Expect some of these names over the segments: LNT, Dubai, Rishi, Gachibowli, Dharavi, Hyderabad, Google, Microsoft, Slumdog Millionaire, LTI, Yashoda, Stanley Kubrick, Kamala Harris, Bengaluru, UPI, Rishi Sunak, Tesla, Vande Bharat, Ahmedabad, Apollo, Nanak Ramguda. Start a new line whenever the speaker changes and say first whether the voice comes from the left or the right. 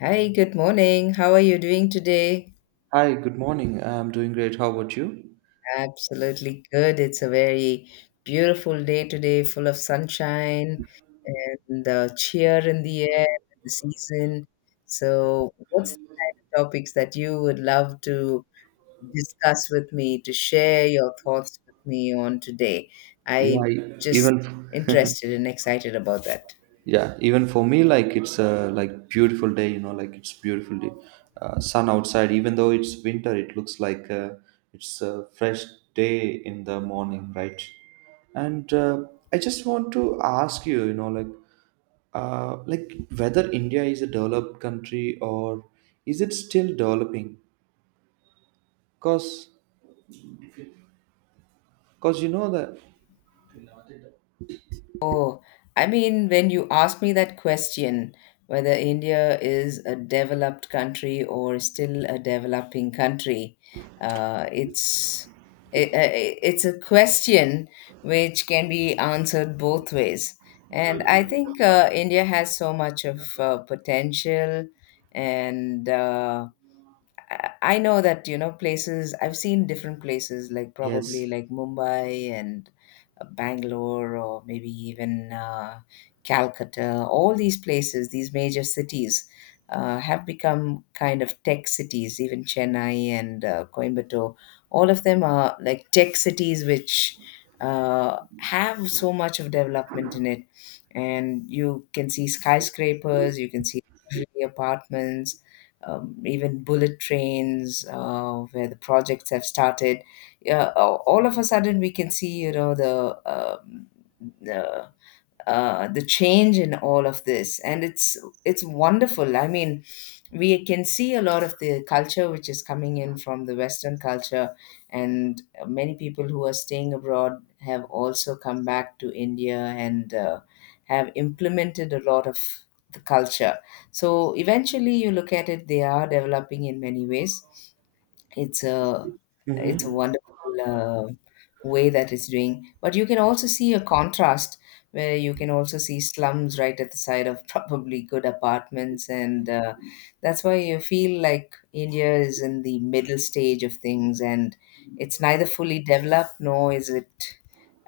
left: Hi, good morning. How are you doing today?
right: Hi, good morning. I'm doing great. How about you?
left: Absolutely good. It's a very beautiful day today, full of sunshine and the cheer in the air, the season. So, what's the topics that you would love to discuss with me, to share your thoughts with me on today?
right: Yeah,
left: I'm
right: I-
left: just
right: even
left: interested and excited about that.
right: yeah, even for me, it's a beautiful day. It's beautiful day. Sun outside. Even though it's winter, it looks like it's a fresh day in the morning, right? And I just want to ask you, you know, like whether India is a developed country or is it still developing? Cause, cause you know that
left: Oh, I mean, when you asked me that question, whether India is a developed country or still a developing country, it's it's a question which can be answered both ways. And I think India has so much of potential and I know that, you know, places I've seen different places like
right: yes.
left: probably like Mumbai and Bangalore or maybe even Calcutta. All these places, these major cities, have become kind of tech cities, even Chennai and Coimbatore. All of them are like tech cities which have so much of development in it. And you can see skyscrapers, you can see luxury apartments, even bullet trains where the projects have started. Yeah, all of a sudden we can see, you know, the the the change in all of this, and it's wonderful. I mean, we can see a lot of the culture which is coming in from the Western culture, and many people who are staying abroad have also come back to India and have implemented a lot of the culture, so eventually, you look at it, they are developing in many ways. It's a it's a
right: Mm-hmm.
left: wonderful way that it's doing. But you can also see a contrast where you can also see slums right at the side of probably good apartments, and that's why you feel like India is in the middle stage of things, and it's neither fully developed nor is it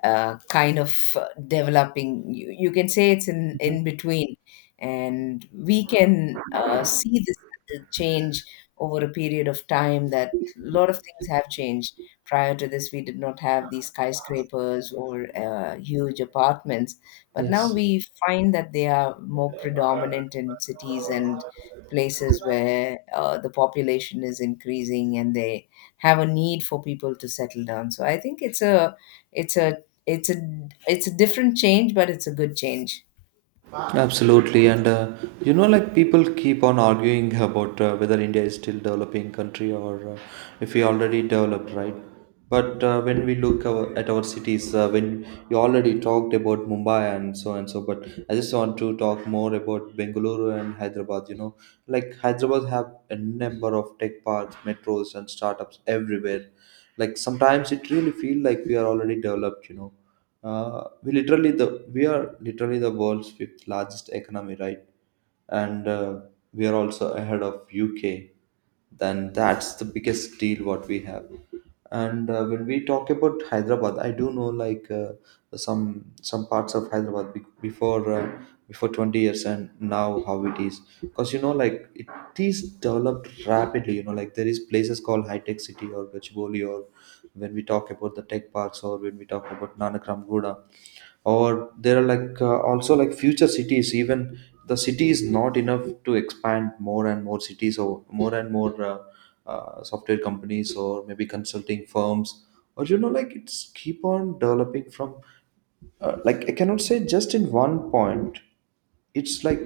left: kind of developing. You can say it's
right: Mm-hmm.
left: in between. And we can see this change over a period of time that a lot of things have changed. Prior to this, we did not have these skyscrapers or huge apartments. But now
right: Yes,
left: we find that they are more predominant in cities and places where the population is increasing and they have a need for people to settle down. So I think it's a it's a it's a different change, but it's a good change.
right: absolutely. And you know, like people keep on arguing about whether India is still developing country or if we already developed, right? But When we look our, at our cities, when you already talked about Mumbai and so, but I just want to talk more about Bengaluru and Hyderabad. You know, like Hyderabad have a number of tech parks, metros, and startups everywhere. Like sometimes it really feel like we are already developed. You know, we literally the we are literally the world's fifth largest economy, right? And we are also ahead of UK. Then that's the biggest deal what we have. And when we talk about Hyderabad, I do know some parts of Hyderabad before 20 years and now how it is. Because you know like it is developed rapidly. You know like there is places called high tech city or Gachibowli, or when we talk about the tech parks or when we talk about Nanak Ramguda, or there are also like future cities, even the city is not enough to expand more and more cities or more and more software companies or maybe consulting firms, or you know like it's keep on developing from like I cannot say just in one point. It's like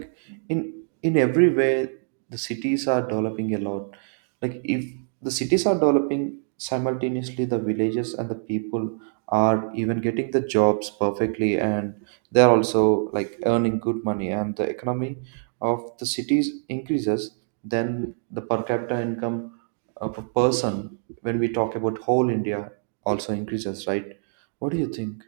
right: in in every way the cities are developing a lot. Like if the cities are developing, simultaneously the villages and the people are even getting the jobs perfectly, and they're also like earning good money, and the economy of the cities increases, then the per capita income of a person, when we talk about whole India, also increases, right? What do you think?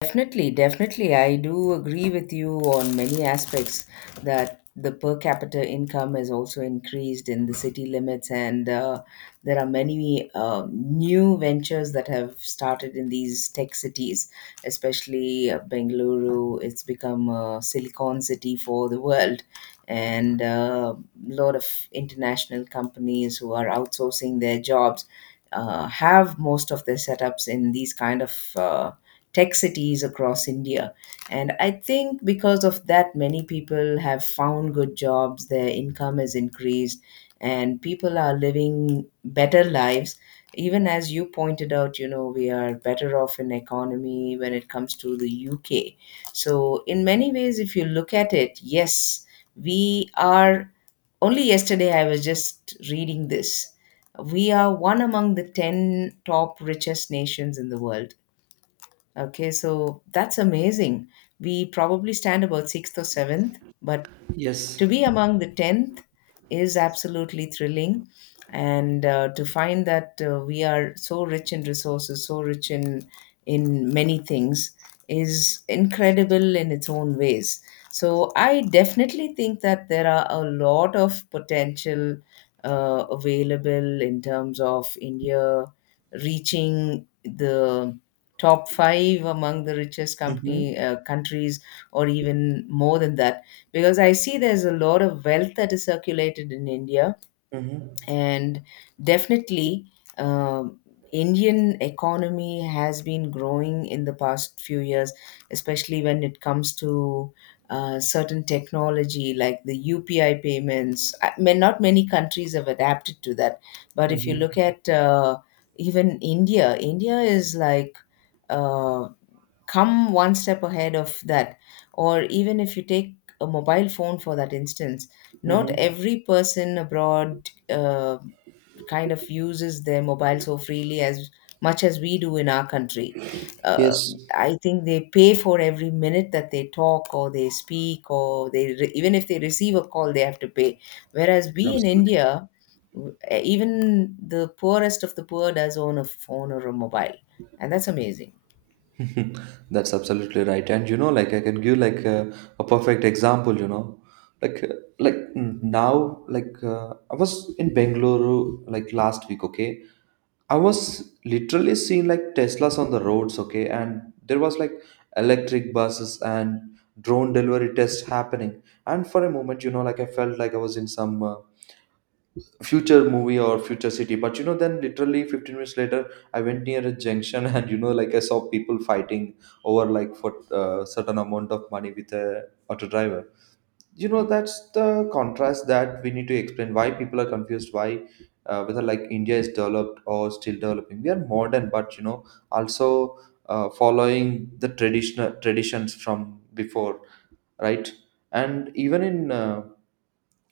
left: Definitely, definitely. I do agree with you on many aspects that the per capita income has also increased in the city limits, and there are many new ventures that have started in these tech cities, especially Bengaluru. It's become a silicon city for the world, and a lot of international companies who are outsourcing their jobs have most of their setups in these kind of. Tech cities across India. And I think because of that, many people have found good jobs, their income has increased, and people are living better lives. Even as you pointed out, you know, we are better off in economy when it comes to the UK. So, in many ways, if you look at it, yes, we are. Only yesterday, I was just reading this. We are one among the 10 top richest nations in the world. Okay, so that's amazing. We probably stand about sixth or seventh, but
right: Yes.
left: to be among the 10th is absolutely thrilling. And to find that we are so rich in resources, so rich in many things, is incredible in its own ways. So I definitely think that there are a lot of potential available in terms of India reaching the top five among the richest
right: Mm-hmm,
left: company countries, or even more than that, because I see there's a lot of wealth that is circulated in India,
right: mm-hmm,
left: and definitely um, Indian economy has been growing in the past few years, especially when it comes to certain technology like the UPI payments. I mean, not many countries have adapted to that, but if you
right: mm-hmm,
left: look at even India is like. Uh, Come one step ahead of that, or even if you take a mobile phone for that instance. Not
right: mm-hmm.
left: every person abroad kind of uses their mobile so freely as much as we do in our country. uh,
right: Yes,
left: I think they pay for every minute that they talk or they speak or they even if they receive a call, they have to pay, whereas we in India, even the poorest of the poor does own a phone or a mobile, and that's amazing.
right: absolutely. That's absolutely right. And you know, like I can give like a perfect example. You know, like uh, now, I was in Bengaluru like last week. Okay, I was literally seeing like Teslas on the roads. Okay, and there was like electric buses and drone delivery tests happening. And for a moment, you know, like I felt like I was in some future movie or future city, but you know, then literally 15 minutes later I went near a junction and you know like I saw people fighting over like for certain amount of money with a auto driver. You know, that's the contrast that we need to explain why people are confused, why whether like India is developed or still developing. We are modern, but you know, also following the traditional traditions from before, right? And even in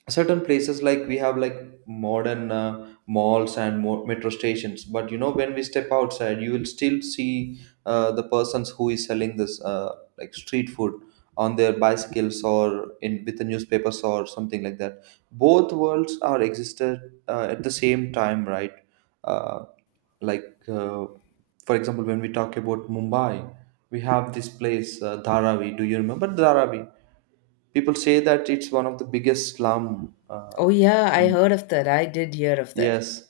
right: certain places, like we have like modern malls and more metro stations, but you know, when we step outside you will still see the persons who is selling this street food on their bicycles or in with the newspapers or something like that. Both worlds are existed at the same time, right? uh, like uh, for example, when we talk about Mumbai, we have this place Dharavi. Do you remember Dharavi? People say that it's one of the biggest slum.
left: Oh, yeah, I
right: In-
left: heard of that. I did hear of that.
right: yes,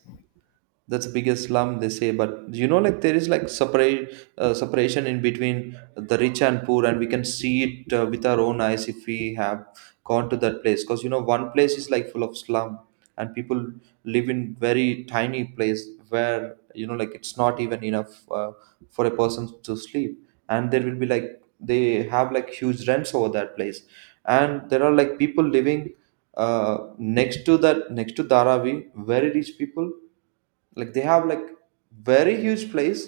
right: that's the biggest slum, they say, but you know like there is like separate separation in between the rich and poor, and we can see it with our own eyes if we have gone to that place, because you know one place is like full of slum and people live in very tiny place, where you know like it's not even enough for a person to sleep, and there will be like they have like huge rents over that place. And there are like people living next to Dharavi, very rich people. Like they have like very huge place,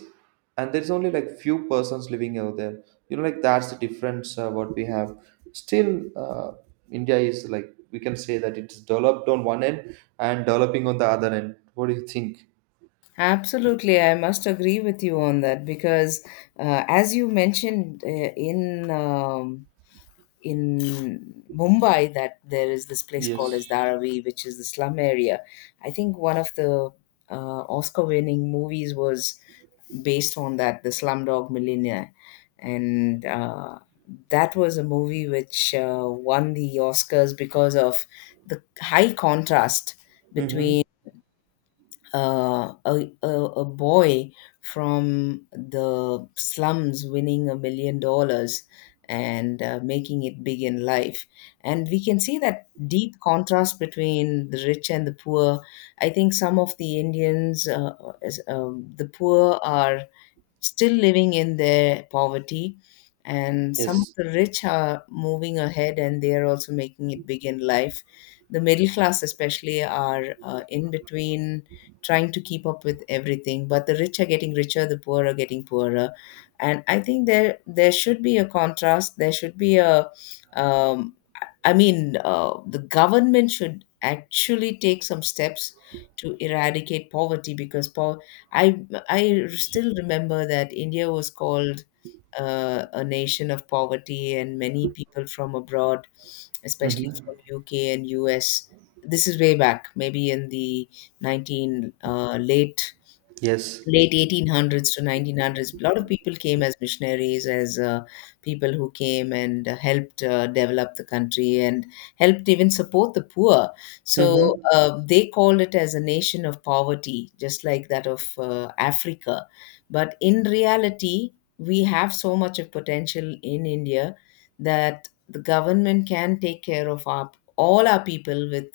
right: and there's only like few persons living over there. You know, like that's the difference what we have. Still, India is like, we can say that it's developed on one end and developing on the other end. What do you think?
left: Absolutely, I must agree with you on that because, as you mentioned in in Mumbai, that there is this place called
right: Yes.
left: as Dharavi, which is the slum area. I think one of the Oscar-winning movies was based on that, the Slumdog Millionaire, and that was a movie which won the Oscars because of the high contrast
right: Mm-hmm.
left: between a boy from the slums winning $1 million and making it big in life. And we can see that deep contrast between the rich and the poor. I think some of the Indians, the poor are still living in their poverty, and some of
right: Yes.
left: the rich are moving ahead and they are also making it big in life. The middle class, especially, are in between trying to keep up with everything, but the rich are getting richer, the poor are getting poorer. And I think there should be a contrast. There should be a um, I mean, the government should actually take some steps to eradicate poverty because I I still remember that India was called a nation of poverty, and many people from abroad, especially from
right: Mm-hmm.
left: UK and US. This is way back, maybe in the nineteen late
right: Yes.
left: late 1800s to 1900s. A lot of people came as missionaries, as people who came and helped develop the country and helped even support the poor. So
right: Mm-hmm.
left: they called it as a nation of poverty, just like that of Africa. But in reality, we have so much of potential in India that the government can take care of all our people with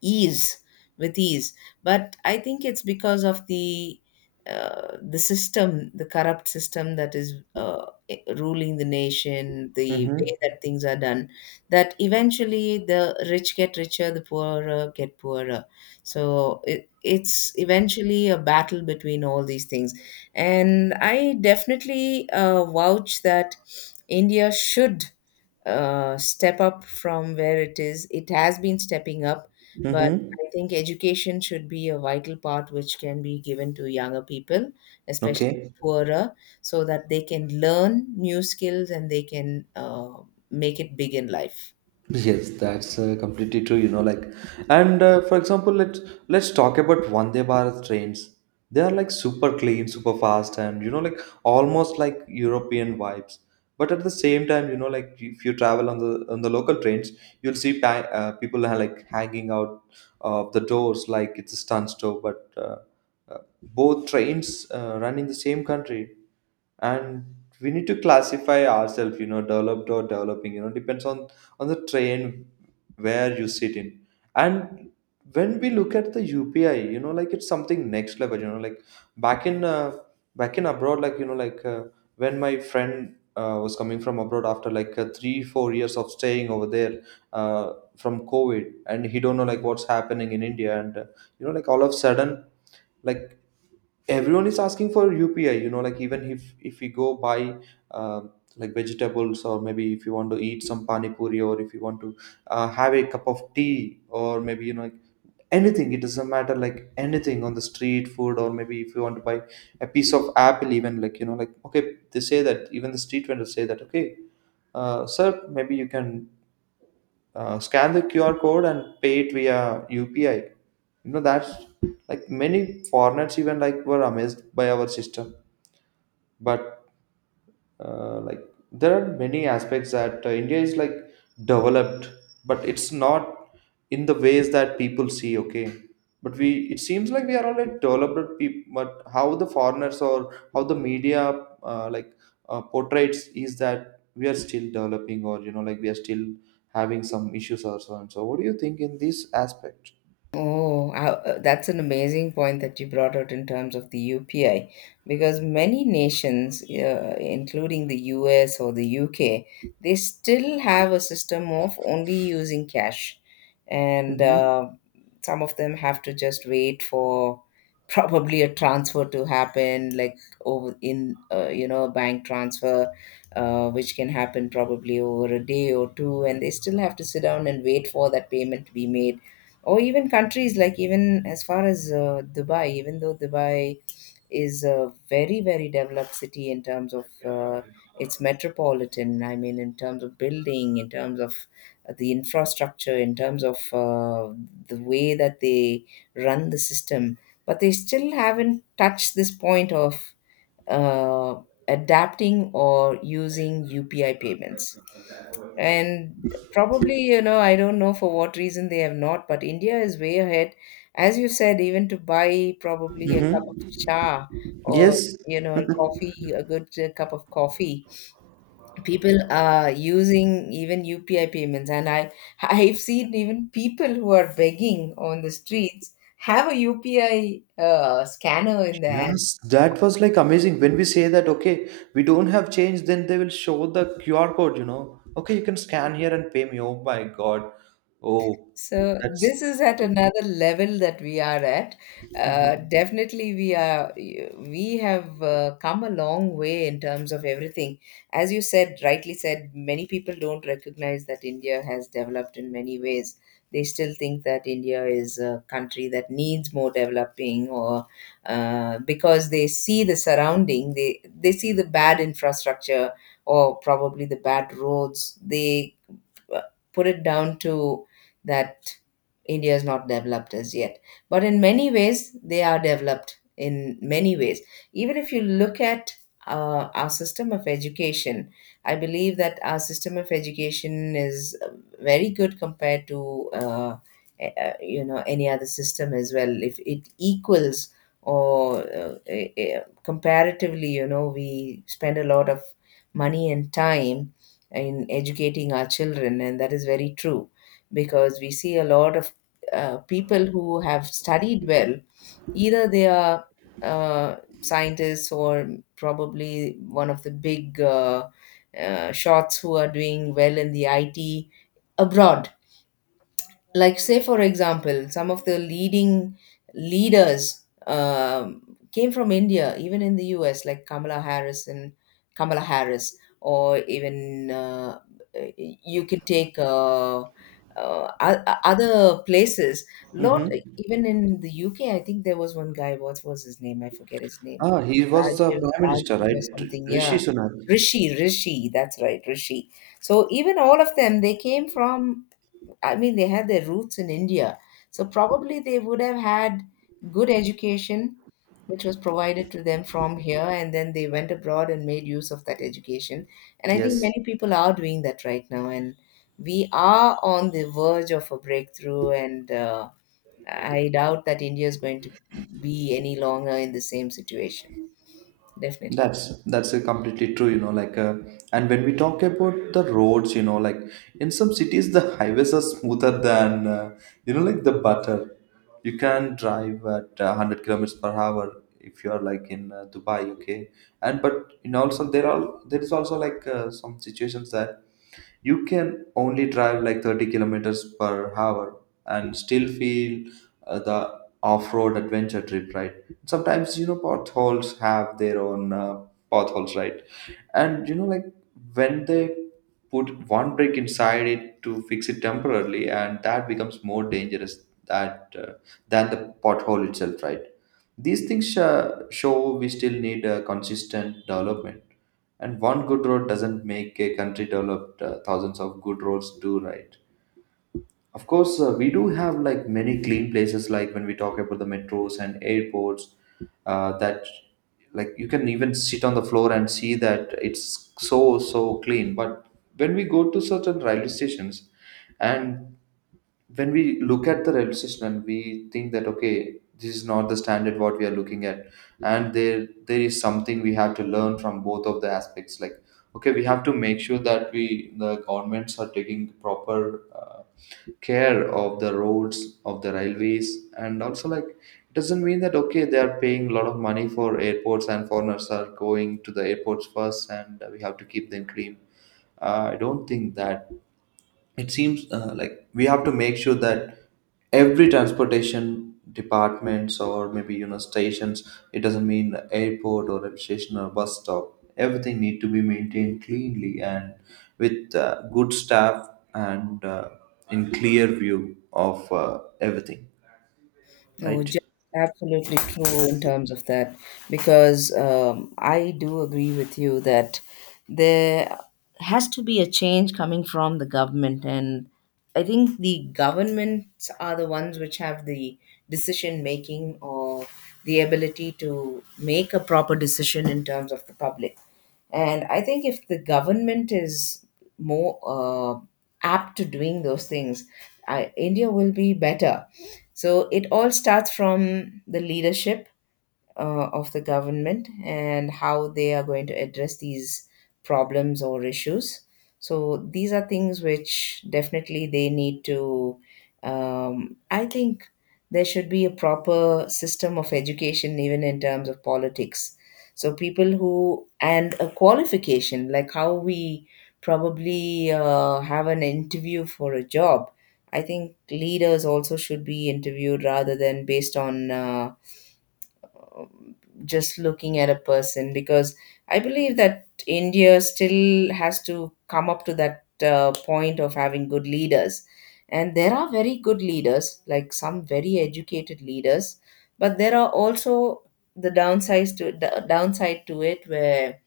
left: ease, with ease. But I think it's because of the system, the corrupt system that is ruling the nation, the
right: Mm-hmm.
left: way that things are done, that eventually the rich get richer, the poorer get poorer. So it's eventually a battle between all these things. And I definitely vouch that India should step up from where it is. It has been stepping up, but
right: Mm-hmm.
left: I think education should be a vital part which can be given to younger people, especially
right: Okay.
left: the poorer, so that they can learn new skills and they can make it big in life.
right: Yes, that's completely true. You know, like, and for example, let's talk about Vande Bharat trains. They are like super clean, super fast, and you know, like almost like European vibes. But at the same time, you know, like if you travel on the local trains, you'll see people are like hanging out of the doors like it's a stunt show. But both trains run in the same country, and we need to classify ourselves, you know, developed or developing. You know, depends on the train where you sit in. And when we look at the UPI, you know, like it's something next level. You know, like back in uh, back in abroad, when my friend was coming from abroad after like three four years of staying over there, uh, from COVID, and he don't know like what's happening in India, and you know, like all of a sudden, like everyone is asking for UPI. You know, like even if we go buy uh, like vegetables, or maybe if you want to eat some pani puri, or if you want to have a cup of tea, or maybe you know like anything, it doesn't matter, like anything on the street food, or maybe if you want to buy a piece of apple even, like you know, like okay, they say that, even the street vendors say that, okay, sir, maybe you can scan the QR code and pay it via UPI. You know, that's like many foreigners even like were amazed by our system. But uh, like there are many aspects that India is like developed, but it's not in the ways that people see, okay? But we, it seems like we are all like developed people, but how the foreigners or how the media uh, like portrays is that we are still developing, or you know like we are still having some issues or so and so. What do you think in this aspect?
left: That's an amazing point that you brought out in terms of the UPI, because many nations, including the US or the UK, they still have a system of only using cash, and
right: Hmm.
left: some of them have to just wait for probably a transfer to happen, like over in you know, a bank transfer, which can happen probably over a day or two, and they still have to sit down and wait for that payment to be made, or even countries like, even as far as Dubai. Even though Dubai is a very very developed city in terms of uh, its metropolitan, I mean in terms of building, in terms of the infrastructure, in terms of uh, the way that they run the system, but they still haven't touched this point of uh, adapting or using UPI payments. And probably, you know, I don't know for what reason they have not, but India is way ahead. As you said, even to buy probably a cup of cha or,
right: Yes.
left: you know, coffee, a good cup of coffee, people are using even UPI payments. And I, I've seen even people who are begging on the streets have a UPI scanner in their hand.
right: Yes, that was like amazing. When we say that, okay, we don't have change, then they will show the QR code, you know. Okay, you can scan here and pay me. Oh my God. Oh,
left: So
right: that's.
left: this is at another level that we are at.
right: Hmm.
left: Definitely, we have come a long way in terms of everything. As you said, rightly said, many people don't recognize that India has developed in many ways. They still think that India is a country that needs more developing, or because they see the surrounding, they see the bad infrastructure or probably the bad roads. They uh, put it down to that India is not developed as yet. But in many ways, they are developed in many ways. Even if you look at our system of education, I believe that our system of education is very good compared to you know any other system as well. If it equals or comparatively, you know, we spend a lot of money and time in educating our children, and that is very true because we see a lot of people who have studied well, either they are scientists or probably one of the big shots who are doing well in the IT abroad, like say for example some of the leading leaders came from India, even in the US, like Kamala Harris. And Kamala Harris, or even you can take o- other places lot.
right: Hmm.
left: Even in the UK, I think there was one guy. What was his name? I forget his name.
right: Ah, he was the
left: rajiv
right: prime minister,
left: rajiv or
right: right?
left: something, yeah.
right: Rishi Sunak.
left: Rishi, that's right, Rishi. So even all of them, they came from, I mean, they had their roots in India. So probably they would have had good education, which was provided to them from here, and then they went abroad and made use of that education. And I think
right: Yes.
left: many people are doing that right now, and we are on the verge of a breakthrough. And I doubt that India is going to be any longer in the same situation. Definitely.
right: That's completely true, you know. Like, and when we talk about the roads, you know, like in some cities the highways are smoother than you know, like the butter. You can drive at 100 kilometers per hour if you are like in Dubai, okay. And but in also there is also like some situations that you can only drive like 30 kilometers per hour and still feel the off-road adventure trip, right? Sometimes you know potholes have their own potholes, right? And you know like when they put one brick inside it to fix it temporarily, and that becomes more dangerous that than the pothole itself, right? These things show we still need a consistent development, and one good road doesn't make a country developed, thousands of good roads do, right? Of course, we do have like many clean places, like when we talk about the metros and airports, that like you can even sit on the floor and see that it's so so clean. But when we go to certain railway stations, and when we look at the railway station and we think that okay, this is not the standard what we are looking at, and there is something we have to learn from both of the aspects. Like okay, we have to make sure that we the governments are taking proper. Uh, Care of the roads of the railways. And also like it doesn't mean that okay, they are paying a lot of money for airports and foreigners are going to the airports first and we have to keep them clean. I don't think that. It seems like we have to make sure that every transportation departments or maybe you know stations, it doesn't mean airport or a station or bus stop, everything need to be maintained cleanly and with good staff, and in clear view of everything,
left: Oh,
right: right?
left: just absolutely true in terms of that, because I do agree with you that there has to be a change coming from the government, and I think the governments are the ones which have the decision making, or the ability to make a proper decision in terms of the public. And I think if the government is more apt to doing those things, India will be better. So it all starts from the leadership of the government and how they are going to address these problems or issues. So these are things which definitely they need to. I think there should be a proper system of education, even in terms of politics. So people who and a qualification, like how we probably have an interview for a job. I think leaders also should be interviewed rather than based on. Um, just looking at a person, because I believe that India still has to come up to that point of having good leaders. And there are very good leaders, like some very educated leaders, but there are also the downside to it, where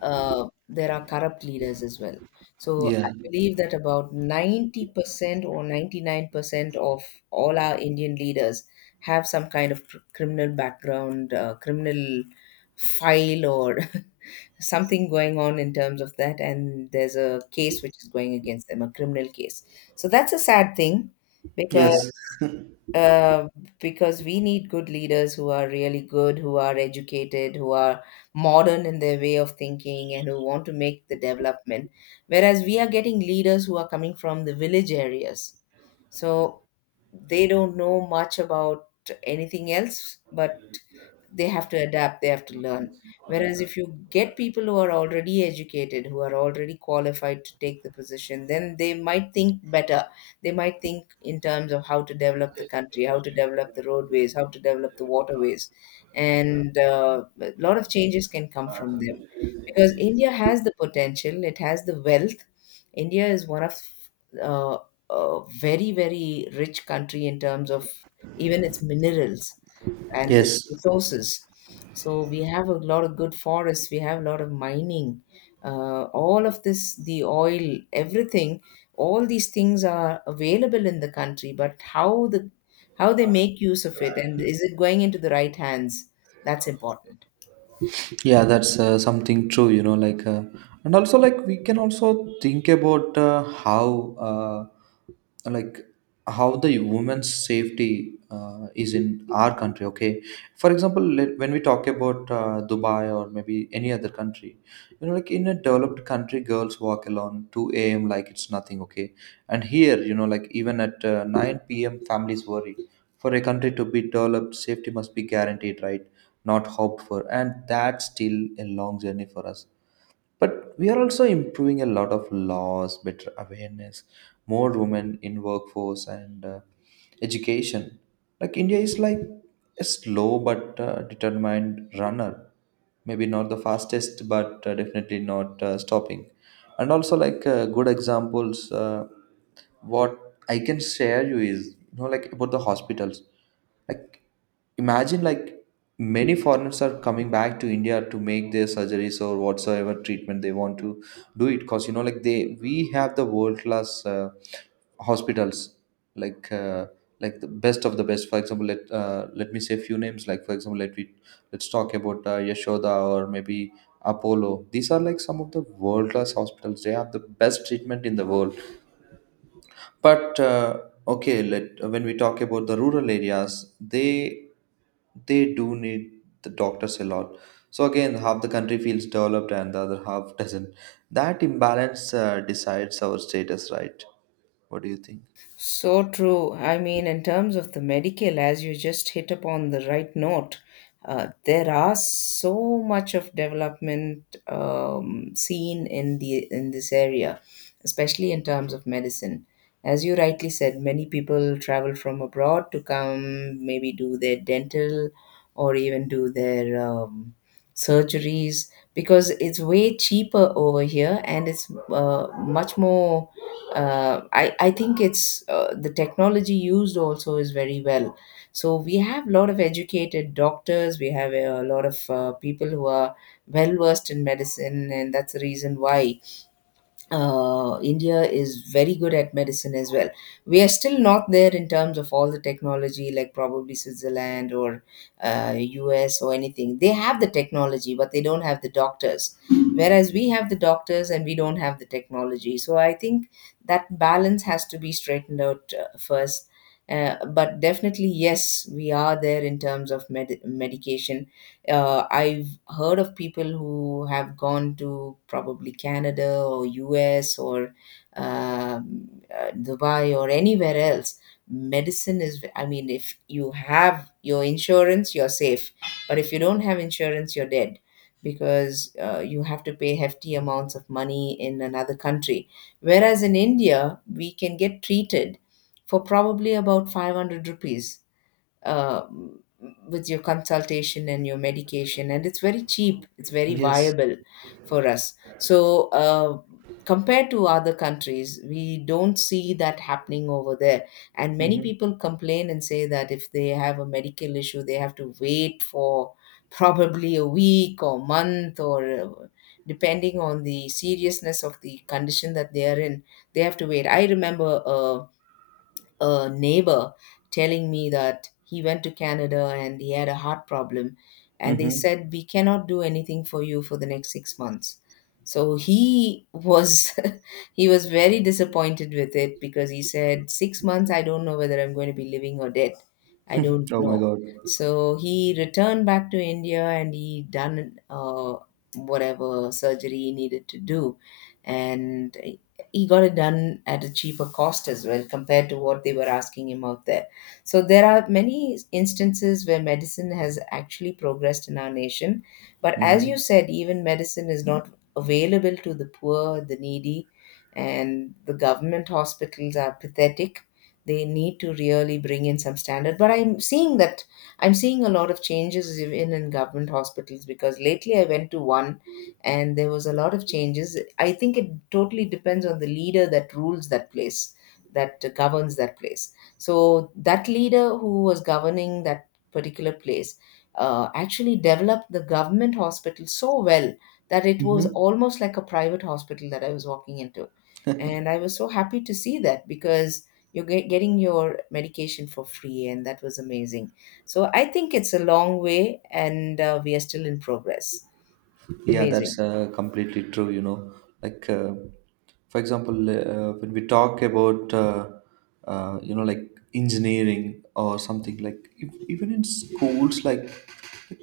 left: there are corrupt leaders as well. So I
right: Yeah.
left: believe that about 90% or 99% of all our Indian leaders have some kind of criminal background, criminal file, or something going on in terms of that. And there's a case which is going against them, a criminal case. So that's a sad thing because
right: Yes.
left: uh, because we need good leaders who are really good, who are educated, who are modern in their way of thinking, and who want to make the development. Whereas we are getting leaders who are coming from the village areas. So they don't know much about anything else, but they have to adapt, they have to learn. Whereas if you get people who are already educated, who are already qualified to take the position, then they might think in terms of how to develop the country, how to develop the roadways, how to develop the waterways. And a lot of changes can come from them because India has the potential, it has the wealth. India is one of uh, a very, very rich country in terms of even its minerals and its
right: Yes.
left: resources. So we have a lot of good forests. We have a lot of mining. All of this, the oil, everything, all these things are available in the country. But how they make use of it, and is it going into the right hands? That's important.
right: Yeah, that's something true, you know, and also, like, we can also think about how, uh, like, how the women's safety is in our country, okay? For example, when we talk about Dubai or maybe any other country, you know, like, in a developed country, girls walk alone 2 a.m. like it's nothing, okay? And here, you know, like, even at 9 p.m., families worry. For a country to be developed, safety must be guaranteed, right? Not hoped for, and that's still a long journey for us. But we are also improving a lot of laws, better awareness, more women in workforce, and education. Like India is like a slow but determined runner, maybe not the fastest but definitely not stopping. And also like good examples, what I can share you is, you know, like about the hospitals. Like imagine, like many foreigners are coming back to India to make their surgeries or whatsoever treatment they want to do it, because you know, like they we have the world class hospitals, like uh, like the best of the best. For example, let me say a few names. Like for example, let's talk about Yashoda or maybe Apollo. These are like some of the world class hospitals, they have the best treatment in the world. But okay, let when we talk about the rural areas, they they do need the doctors a lot. So again, half the country feels developed and the other half doesn't. That imbalance decides our status, right? What do you think?
left: So true. I mean, in terms of the medical, as you just hit upon the right note, there are so much of development seen in the in this area, especially in terms of medicine. As you rightly said, many people travel from abroad to come, maybe do their dental, or even do their surgeries, because it's way cheaper over here and it's much more I think it's the technology used also is very well. So we have a lot of educated doctors. We have a lot of people who are well versed in medicine, and that's the reason why India is very good at medicine as well. We are still not there in terms of all the technology, like probably Switzerland or US or anything. They have the technology, but they don't have the doctors. Whereas we have the doctors and we don't have the technology. So I think that balance has to be straightened out first. But definitely, yes, we are there in terms of medication. I've heard of people who have gone to probably Canada or US or um, Dubai or anywhere else. Medicine is, I mean, if you have your insurance, you're safe. But if you don't have insurance, you're dead because you have to pay hefty amounts of money in another country. Whereas in India, we can get treated for probably about 500 rupees uh, with your consultation and your medication, and it's very cheap, it's very
right: Yes.
left: viable for us. So compared to other countries, we don't see that happening over there. And many people complain and say that if they have a medical issue, they have to wait for probably a week or month, or depending on the seriousness of the condition that they are in, they have to wait. I remember a neighbor telling me that he went to Canada and he had a heart problem. And they
right: Mm-hmm.
left: said, we cannot do anything for you for the next 6 months. So he was he was very disappointed with it because he said, 6 months, I don't know whether I'm going to be living or dead. I don't
right: Oh my
left: know.
right: God.
left: So he returned back to India and he done whatever surgery he needed to do. And he got it done at a cheaper cost as well compared to what they were asking him out there. So there are many instances where medicine has actually progressed in our nation, but as you
right: Hmm.
left: said, even medicine is not available to the poor, the needy, and the government hospitals are pathetic. They need to really bring in some standard, but I'm seeing that I'm seeing a lot of changes even in government hospitals, because lately I went to one and there was a lot of changes. I think it totally depends on the leader that rules that place, that governs that place. So that leader who was governing that particular place actually developed the government hospital so well that it was
right: Hmm.
left: almost like a private hospital that I was walking into, and I was so happy to see that because. Getting your medication for free, and that was amazing. So I think it's a long way, and we are still in progress.
right: Yeah, that's
left: Amazing.
right: completely true, you know. Like, uh, for example, when we talk about, you know, like engineering or something, like if, even in schools, like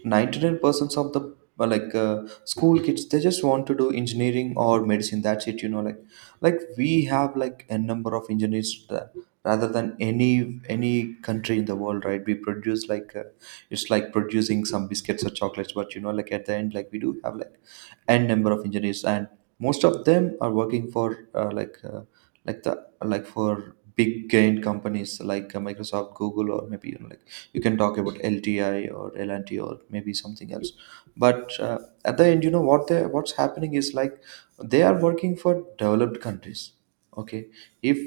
right: 99% of the uh, like uh, school kids, they just want to do engineering or medicine, that's it, you know, like we have like a number of engineers rather than any country in the world, right? We produce like it's like producing some biscuits or chocolates. But you know, like at the end, like we do have like N number of engineers, and most of them are working for uh, like uh, like the like for big gain companies like Microsoft, Google, or maybe you know, like you can talk about LTI or LNT or maybe something else. But at the end, you know what they what's happening is, like they are working for developed countries, okay? If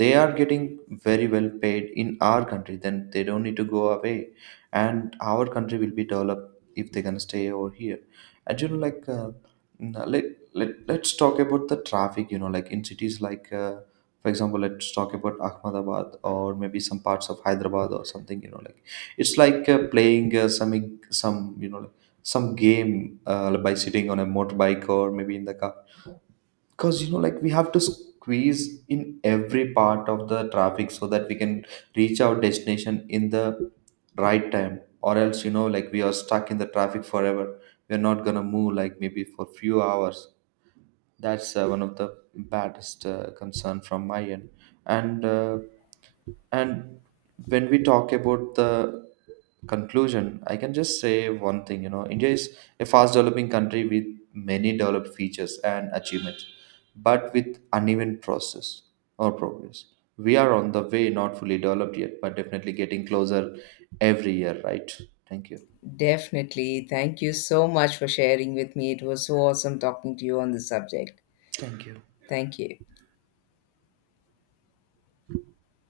right: they are getting very well paid in our country, then they don't need to go away, and our country will be developed if they can stay over here. And you know like n- let, let's talk about the traffic. You know, like in cities, like for example, let's talk about Ahmedabad or maybe some parts of Hyderabad or something. You know, like it's like playing some, you know, like some game by sitting on a motorbike or maybe in the car, because you know, like we have to squeeze in every part of the traffic so that we can reach our destination in the right time. Or else, you know, like we are stuck in the traffic forever, we're not gonna move like maybe for few hours. That's one of the baddest concern from my end. And and when we talk about the conclusion, I can just say one thing, you know, India is a fast developing country with many developed features and achievements, but with uneven process or progress. We are on the way, not fully developed yet, but definitely getting closer every year, right? Thank you.
left: Definitely. Thank you so much for sharing with me. It was so awesome talking to you on the subject.
right: Thank you.
left: Thank you.